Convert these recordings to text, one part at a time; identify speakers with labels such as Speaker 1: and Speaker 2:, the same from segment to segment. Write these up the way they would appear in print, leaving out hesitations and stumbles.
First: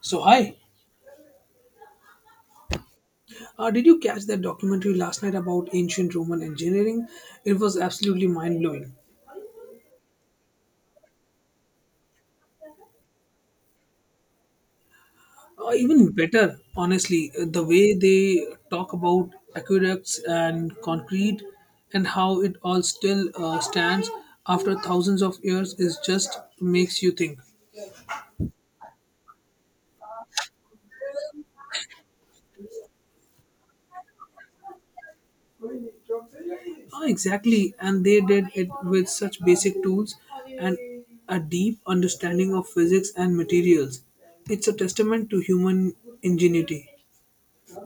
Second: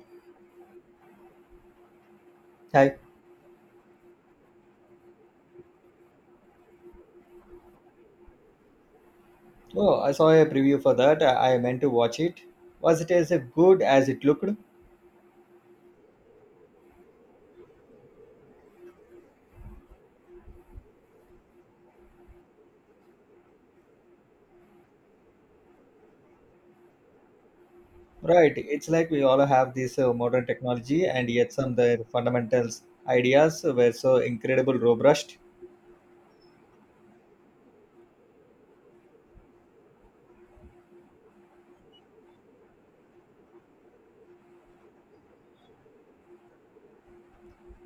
Speaker 1: So, hi.
Speaker 2: Hi.
Speaker 1: Did you catch that documentary last night about ancient Roman engineering? It was absolutely mind blowing.
Speaker 2: Oh, I saw a preview for that. I meant to watch it. Was it as good as it looked?
Speaker 1: Even better, honestly, the way they talk about aqueducts and concrete and how it all still stands after thousands of years is just makes you think.
Speaker 2: Right. It's like we all have this modern technology, and yet some of their fundamentals ideas were so incredible robust.
Speaker 1: Ah, exactly, and they did it with such basic tools and a deep understanding of physics and materials. It's a testament to human ingenuity.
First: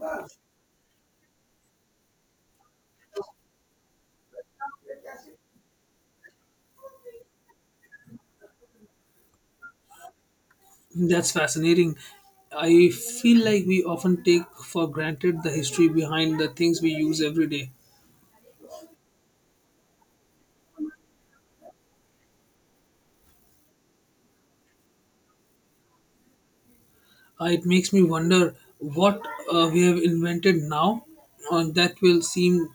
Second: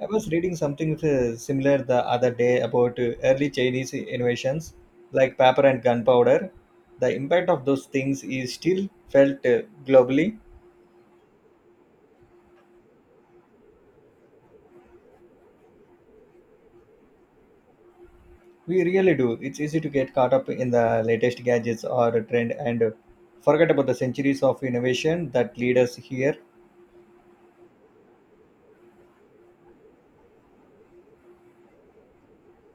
Speaker 2: I was reading something similar the other day about early Chinese innovations like paper and gunpowder. The impact of those things is still felt globally.
Speaker 1: That's fascinating. I feel like we often take for granted the history behind the things we use every day.
Speaker 2: We really do. It's easy to get caught up in the latest gadgets or a trend and forget about the centuries of innovation that lead us here.
Speaker 1: It makes me wonder what we have invented now that will seem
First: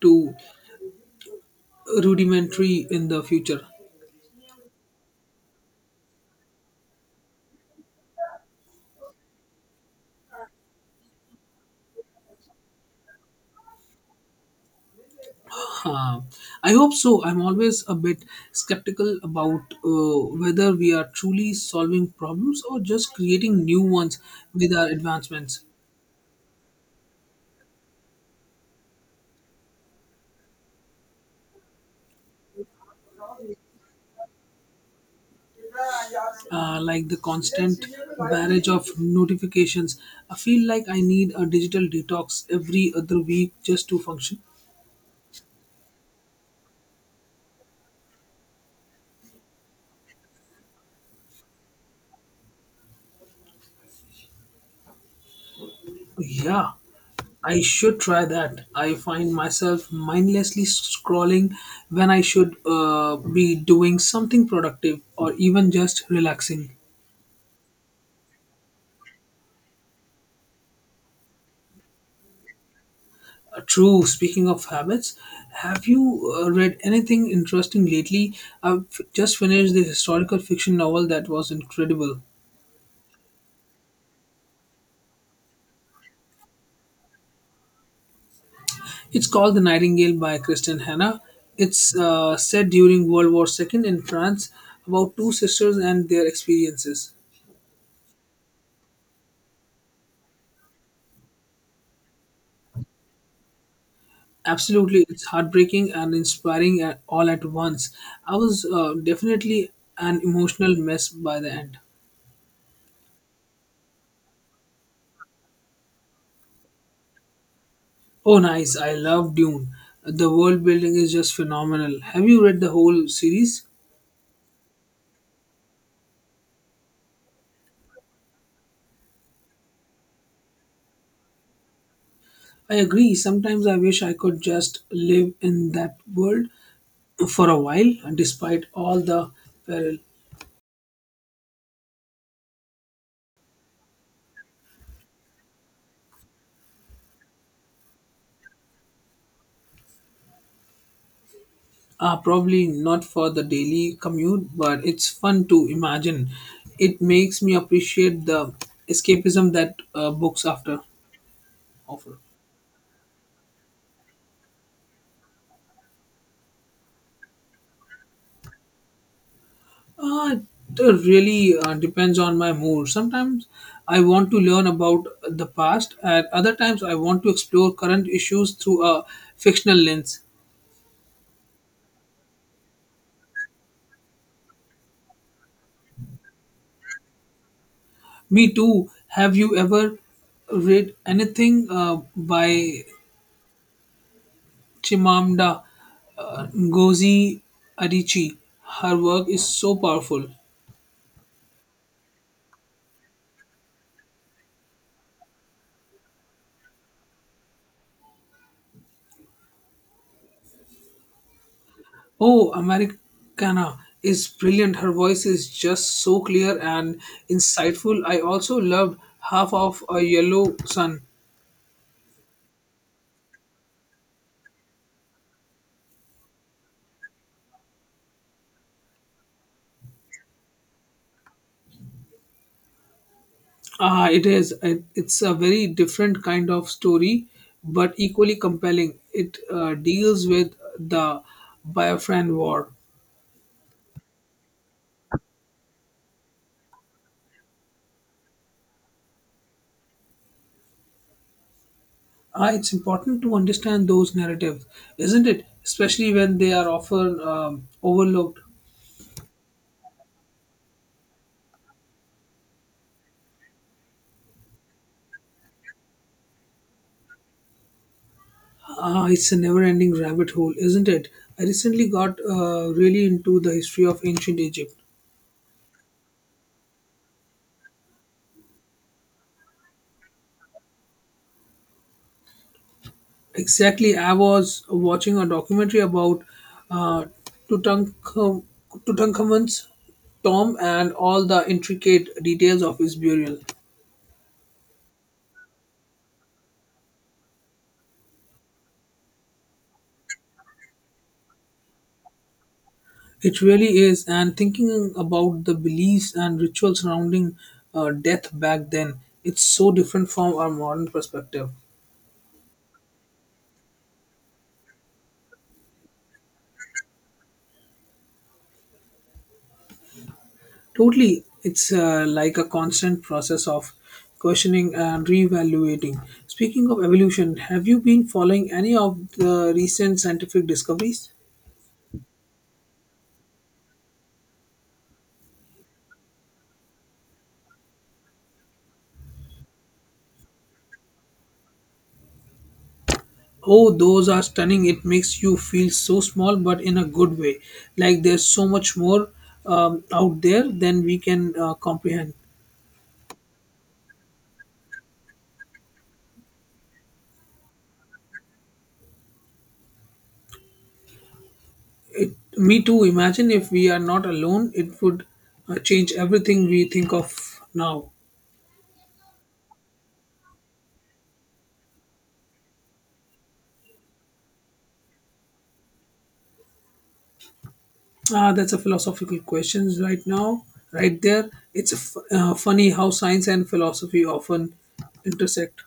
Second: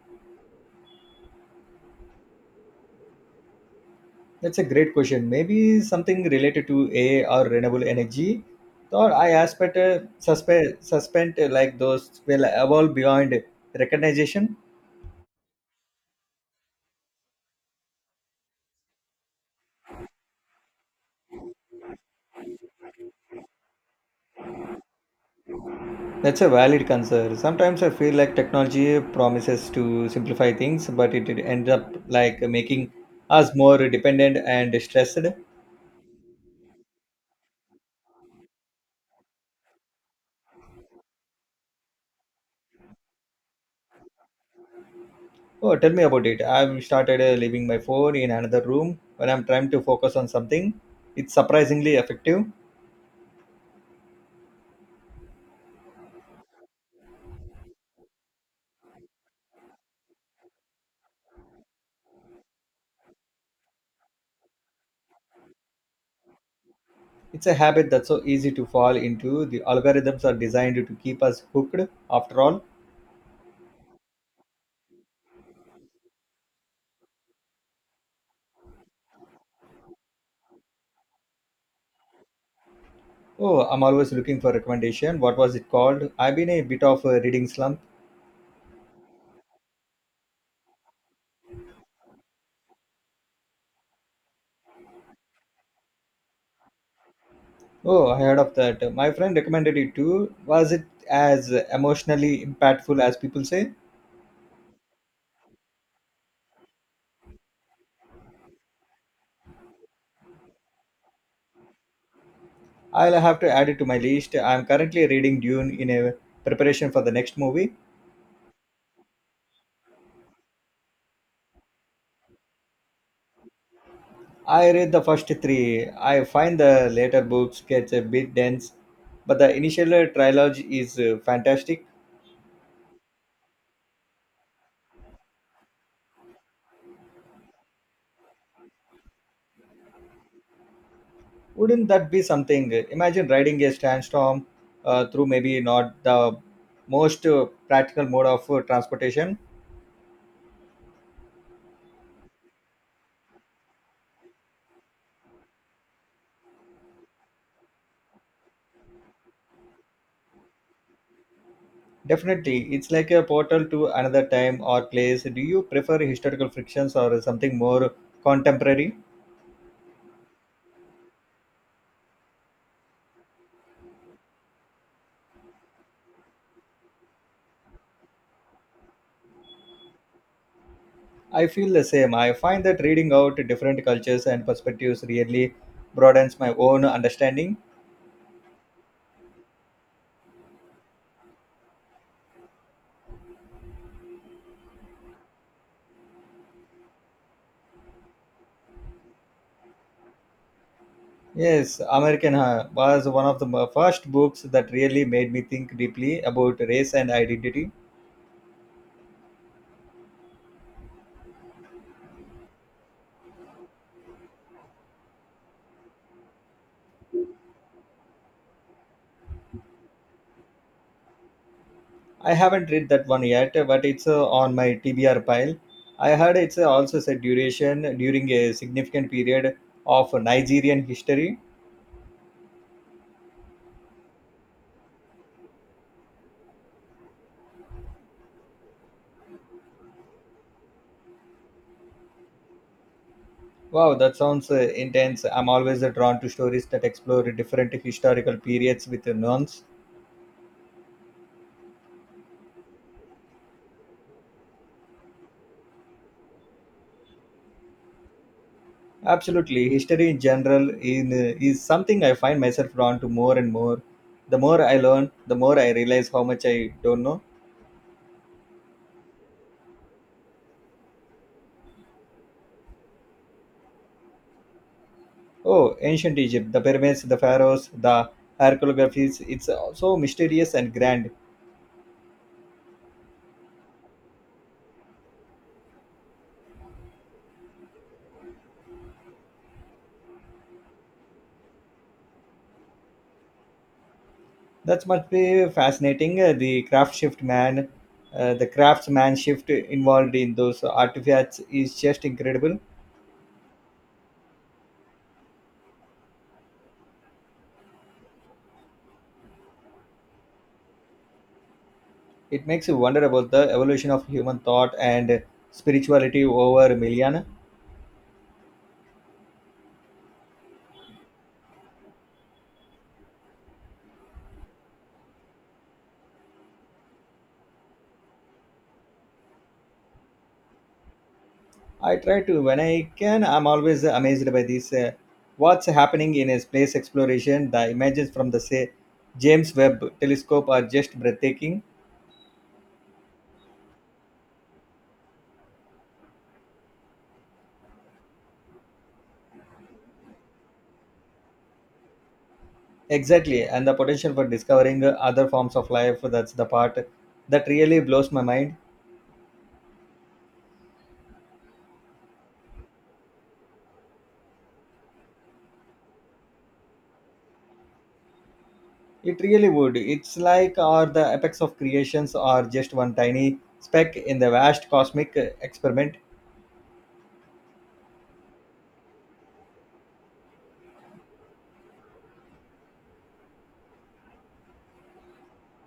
Speaker 1: too rudimentary in the future.
Speaker 2: That's a great question. Maybe something related to AI or renewable energy. Or I aspect suspe- suspend like those will evolve beyond recognition.
Speaker 1: Huh. I hope so. I'm always a bit skeptical about whether we are truly solving problems or just creating new ones with our advancements.
Speaker 2: That's a valid concern. Sometimes I feel like technology promises to simplify things, but it ends up like making us more dependent and stressed.
Speaker 1: Like the constant barrage of notifications. I feel like I need a digital detox every other week just to function.
Speaker 2: Oh, tell me about it. I've started leaving my phone in another room when I'm trying to focus on something. It's surprisingly effective.
Speaker 1: Yeah, I should try that. I find myself mindlessly scrolling when I should be doing something productive or even just relaxing.
Speaker 2: It's a habit that's so easy to fall into. The algorithms are designed to keep us hooked after all.
Speaker 1: True. Speaking of habits, have you read anything interesting lately? I've just finished the historical fiction novel that was incredible.
Speaker 2: Oh, I'm always looking for recommendation. What was it called? I've been a bit of a reading slump.
Speaker 1: It's called The Nightingale by Christian Hannah. It's set during World War II in France about two sisters and their experiences.
Speaker 2: Oh, I heard of that. My friend recommended it too. Was it as emotionally impactful as people say?
Speaker 1: Absolutely, it's heartbreaking and inspiring at, all at once. I was definitely an emotional mess by the end.
Speaker 2: I'll have to add it to my list. I'm currently reading Dune in a preparation for the next movie.
Speaker 1: Oh, nice. I love Dune. The world building is just phenomenal. Have you read the whole series?
Speaker 2: I read the first three. I find the later books gets a bit dense, but the initial trilogy is fantastic.
Speaker 1: I agree. Sometimes I wish I could just live in that world for a while, despite all the peril.
Speaker 2: Wouldn't that be something? Imagine riding a sandstorm through maybe not the most practical mode of transportation.
Speaker 1: Probably not for the daily commute, but it's fun to imagine. It makes me appreciate the escapism that books after offer.
Speaker 2: Definitely, it's like a portal to another time or place. Do you prefer historical frictions or something more contemporary?
Speaker 1: Uh, it really depends on my mood. Sometimes I want to learn about the past, and other times I want to explore current issues through a fictional lens.
Speaker 2: I feel the same. I find that reading out different cultures and perspectives really broadens my own understanding.
Speaker 1: Me too. Have you ever read anything by Chimamanda Ngozi Adichie. Her work is so powerful.
Speaker 2: Yes, American High was one of the first books that really made me think deeply about race and identity.
Speaker 1: Oh, Americana is brilliant. Her voice is just so clear and insightful. I also loved Half of a Yellow Sun.
Speaker 2: I haven't read that one yet, but it's on my TBR pile. I heard it's also said duration during a significant period of Nigerian history.
Speaker 1: Ah, it is. It's a very different kind of story, but equally compelling. It deals with the Biafran War.
Speaker 2: Wow, that sounds intense. I'm always drawn to stories that explore different historical periods with nuance.
Speaker 1: Ah, it's important to understand those narratives, isn't it? Especially when they are often overlooked.
Speaker 2: Absolutely, history in general in, is something I find myself drawn to more and more. The more I learn, the more I realize how much I don't know.
Speaker 1: Ah, it's a never-ending rabbit hole, isn't it? I recently got really into the history of ancient Egypt.
Speaker 2: Oh, ancient Egypt, the pyramids, the pharaohs, the archaeographies, it's so mysterious and grand.
Speaker 1: Exactly, I was watching a documentary about uh, Tutankhamun, Tutankhamun's tomb and all the intricate details of his burial.
Speaker 2: That must be fascinating. The the craftsman shift involved in those artifacts is just incredible.
Speaker 1: It really is. And thinking about the beliefs and rituals surrounding death back then, it's so different from our modern perspective.
Speaker 2: It makes you wonder about the evolution of human thought and spirituality over millennia.
Speaker 1: Totally, it's like a constant process of questioning and reevaluating. Speaking of evolution, have you been following any of the recent scientific discoveries?
Speaker 2: I try to when I can. I'm always amazed by this. What's happening in a space exploration? The images from the say James Webb Telescope are just breathtaking.
Speaker 1: Oh, those are stunning. It makes you feel so small, but in a good way. Like there's so much more out there than we can comprehend.
Speaker 2: Exactly, and the potential for discovering other forms of life. That's the part that really blows my mind.
Speaker 1: It, me too. Imagine if we are not alone, it would change everything we think of now.
Speaker 2: It really would. It's like are the apex of creations are just one tiny speck in the vast cosmic experiment.
Speaker 1: Ah, that's a philosophical question right now, right there. It's funny how science and philosophy often intersect.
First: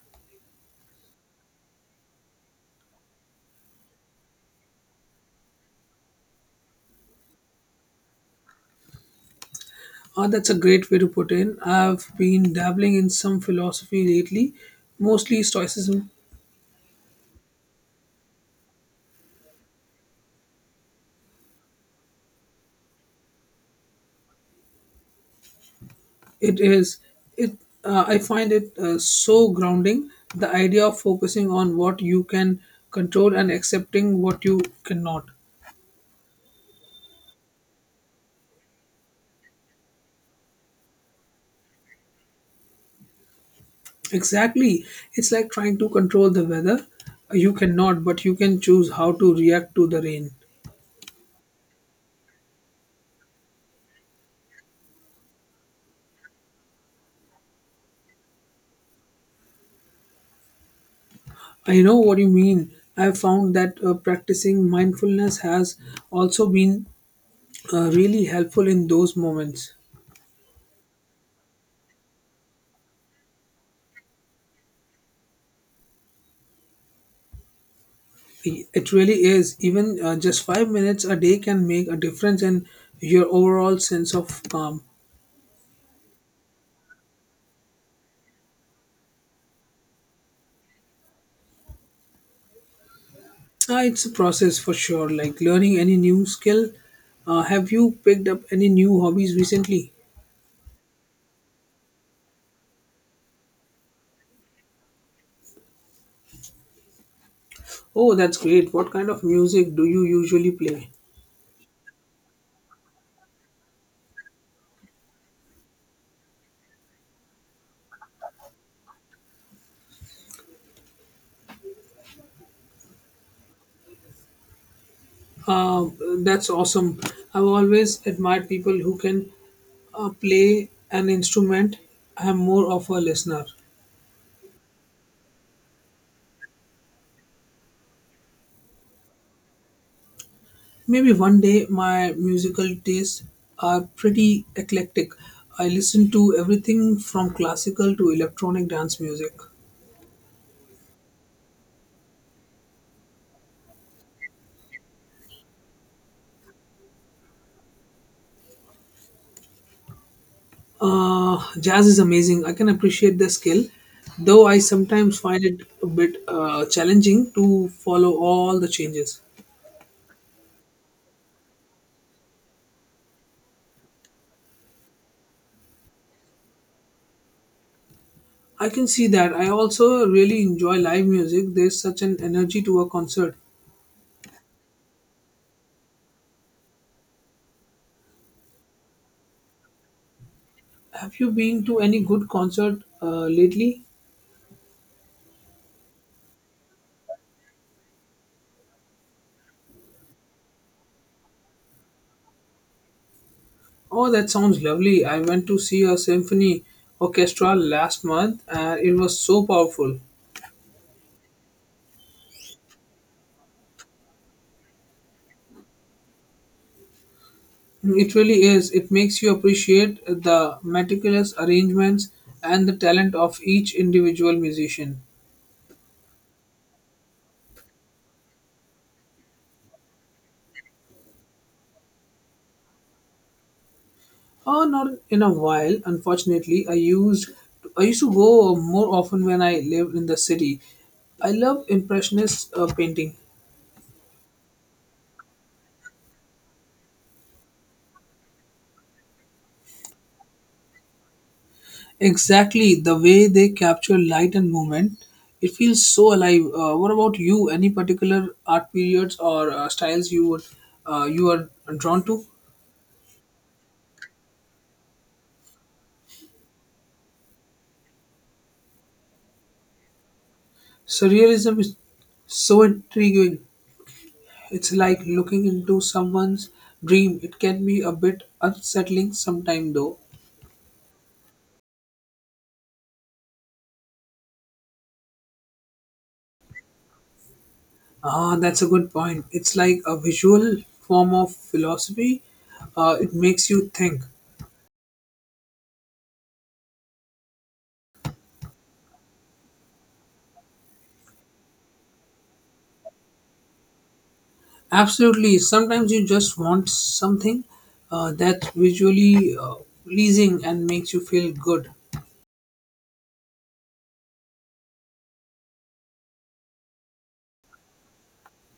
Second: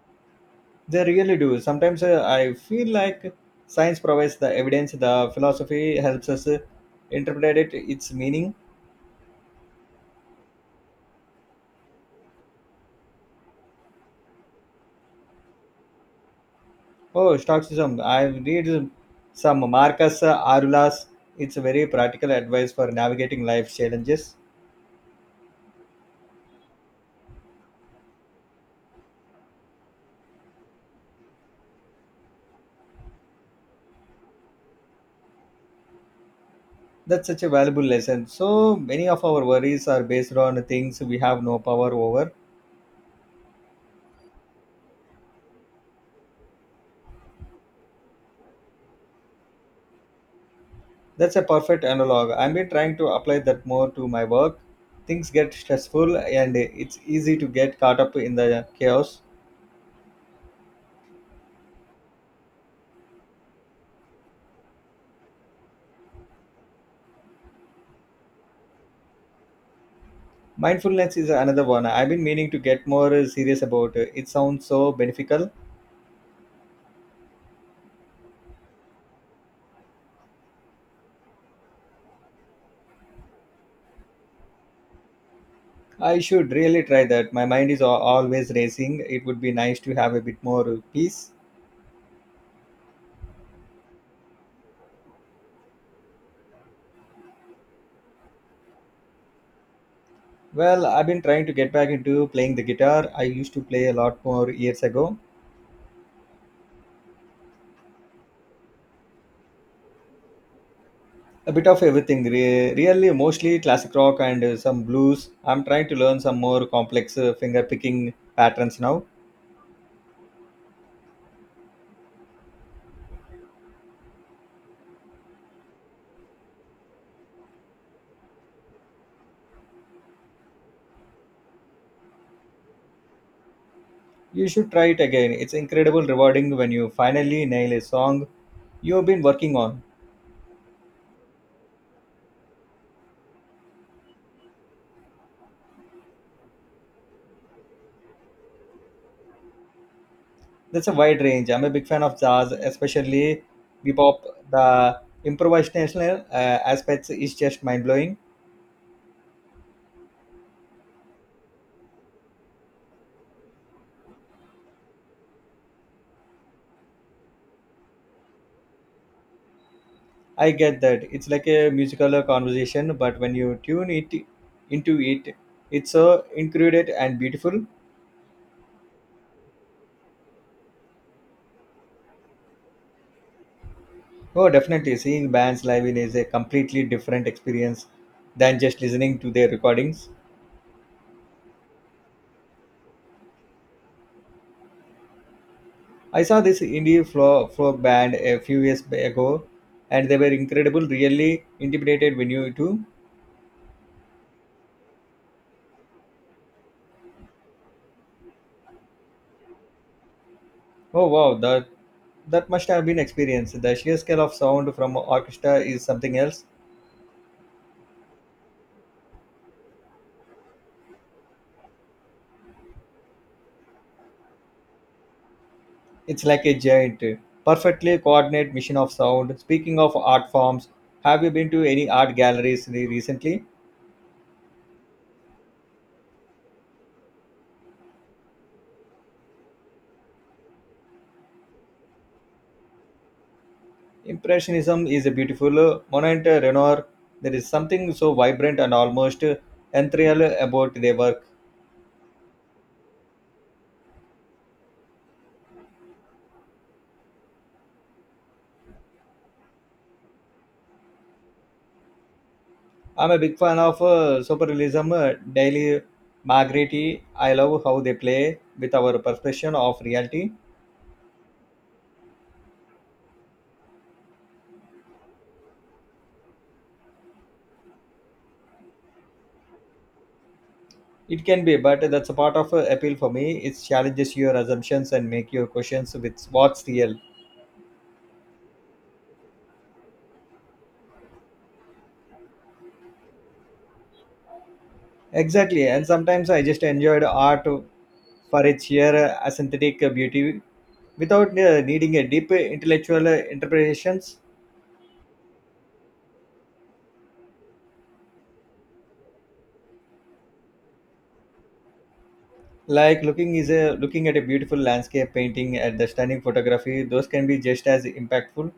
Speaker 2: They really do. Sometimes I feel like science provides the evidence, the philosophy helps us interpret it, its meaning.
Speaker 1: Ah, that's a great way to put in. I've been dabbling in some philosophy lately, mostly stoicism.
Speaker 2: Oh, Stoicism. I read some Marcus Aurelius. It's a very practical advice for navigating life challenges.
Speaker 1: It is it. I find it so grounding. The idea of focusing on what you can control and accepting what you cannot.
Speaker 2: That's such a valuable lesson. So many of our worries are based on things we have no power over.
Speaker 1: Exactly. It's like trying to control the weather. You cannot, but you can choose how to react to the rain.
Speaker 2: That's a perfect analog. I've been trying to apply that more to my work. Things get stressful and it's easy to get caught up in the chaos.
Speaker 1: I know what you mean. I've found that practicing mindfulness has also been really helpful in those moments.
Speaker 2: Mindfulness is another one I've been meaning to get more serious about. It sounds so beneficial.
Speaker 1: It really is. Even just five minutes a day can make a difference in your overall sense of calm.
Speaker 2: I should really try that. My mind is always racing. It would be nice to have a bit more peace.
Speaker 1: It's a process for sure, like learning any new skill. Have you picked up any new hobbies recently?
Speaker 2: Well, I've been trying to get back into playing the guitar. I used to play a lot more years ago.
Speaker 1: Oh, that's great. What kind of music do you usually play?
Speaker 2: A bit of everything, really, mostly classic rock and some blues. I'm trying to learn some more complex finger picking patterns now.
Speaker 1: Uh, that's awesome. I've always admired people who can play an instrument. I'm more of a listener.
Speaker 2: You should try it again. It's incredible rewarding when you finally nail a song you've been working on.
Speaker 1: Maybe one day my musical tastes are pretty eclectic. I listen to everything from classical to electronic dance music.
Speaker 2: That's a wide range. I'm a big fan of jazz, especially bebop. The improvisational aspects is just mind blowing.
Speaker 1: Jazz is amazing. I can appreciate the skill, though I sometimes find it a bit challenging to follow all the changes.
Speaker 2: I get that it's like a musical conversation, but when you tune it into it, it's so included and beautiful.
Speaker 1: I can see that. I also really enjoy live music. There's such an energy to a concert.
Speaker 2: Oh, definitely, seeing bands live in is a completely different experience than just listening to their recordings.
Speaker 1: Have you been to any good concert lately?
Speaker 2: I saw this indie folk band a few years ago, and they were incredible. Really intimidated when you too.
Speaker 1: Oh, that sounds lovely. I went to see a symphony orchestra last month and it was so powerful.
Speaker 2: Oh wow, that must have been experienced. The sheer scale of sound from orchestra is something else.
Speaker 1: It really is. It makes you appreciate the meticulous arrangements and the talent of each individual musician.
Speaker 2: It's like a giant, perfectly coordinated mission of sound. Speaking of art forms, have you been to any art galleries recently?
Speaker 1: Not in a while, unfortunately. I used to go more often when I lived in the city. I love impressionist painting.
Speaker 2: Impressionism is a beautiful monument Renoir. There is something so vibrant and almost ethereal about their work.
Speaker 1: Exactly the way they capture light and movement. It feels so alive. What about you? Any particular art periods or styles you are drawn to?
Speaker 2: I'm a big fan of superrealism, Daily Margretti. I love how they play with our perception of reality.
Speaker 1: Surrealism is so intriguing. It's like looking into someone's dream. It can be a bit unsettling sometime though.
Speaker 2: It can be, but that's a part of appeal for me. It challenges your assumptions and make your questions with what's real.
Speaker 1: Ah, that's a good point. It's like a visual form of philosophy. It makes you think.
Speaker 2: Exactly, and sometimes I just enjoyed art for its sheer aesthetic beauty without needing a deep intellectual interpretations.
Speaker 1: Absolutely. Sometimes you just want something that's visually pleasing and makes you feel good.
Speaker 2: Like looking is a looking at a beautiful landscape painting at the stunning photography. Those can be just as impactful.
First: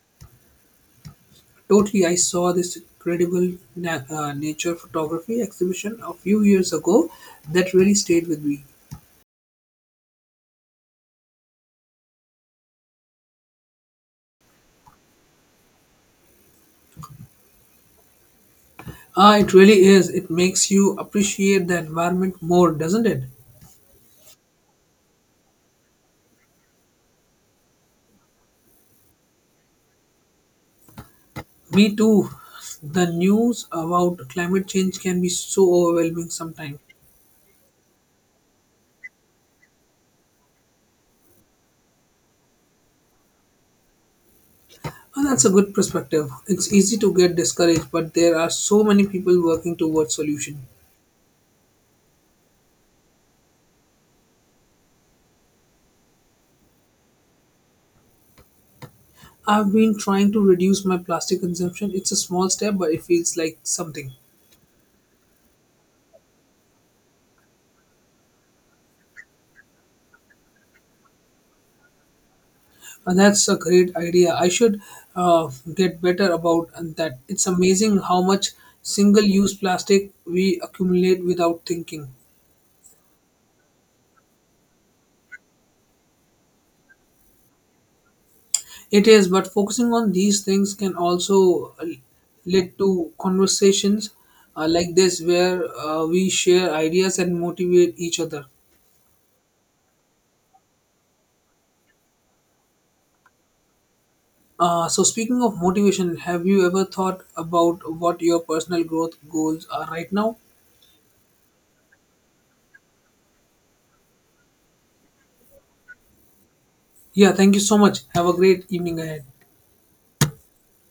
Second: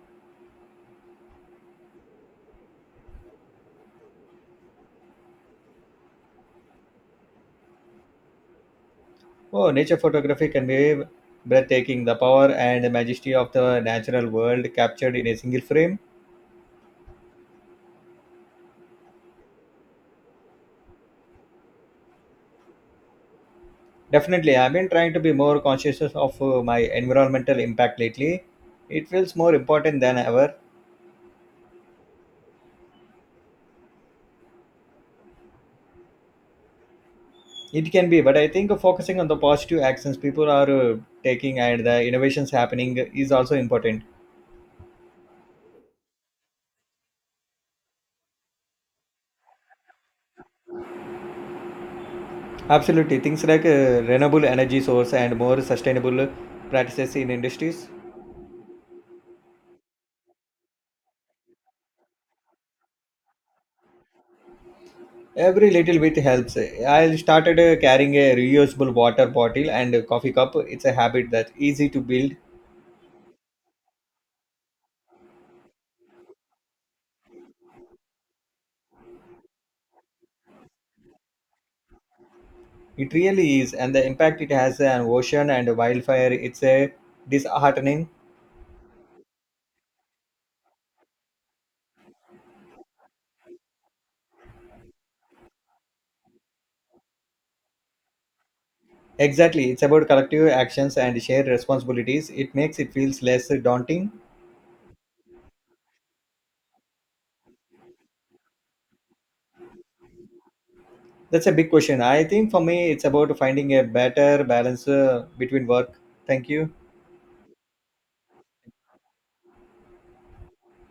Speaker 1: Totally. I saw this incredible nature photography exhibition a few years ago that really stayed with me.
Speaker 2: Oh, nature photography can be breathtaking. The power and majesty of the natural world captured in a single frame.
Speaker 1: Ah, it really is. It makes you appreciate the environment more, doesn't it?
Speaker 2: Definitely, I've been trying to be more conscious of my environmental impact lately. It feels more important than ever.
Speaker 1: Me too. The news about climate change can be so overwhelming sometimes.
Speaker 2: It can be, but I think focusing on the positive actions people are taking and the innovations happening is also important.
Speaker 1: Oh, that's a good perspective. It's easy to get discouraged, but there are so many people working towards solution.
Speaker 2: Absolutely, things like renewable energy source and more sustainable practices in industries.
Speaker 1: I've been trying to reduce my plastic consumption. It's a small step, but it feels like something.
Speaker 2: Every little bit helps. I started carrying a reusable water bottle and a coffee cup. It's a habit that's easy to build.
Speaker 1: And that's a great idea. I should get better about that. It's amazing how much single-use plastic we accumulate without thinking.
Speaker 2: It really is, and the impact it has on ocean and wildfire. It's a disheartening.
Speaker 1: It is, but focusing on these things can also lead to conversations like this where we share ideas and motivate each other.
Speaker 2: Exactly, it's about collective actions and shared responsibilities. It makes it feels less daunting.
Speaker 1: So, speaking of motivation, have you ever thought about what your personal growth goals are right now?
Speaker 2: That's a big question. I think for me, it's about finding a better balance between work. Thank you.
Speaker 1: Yeah, thank you so much. Have a great evening ahead.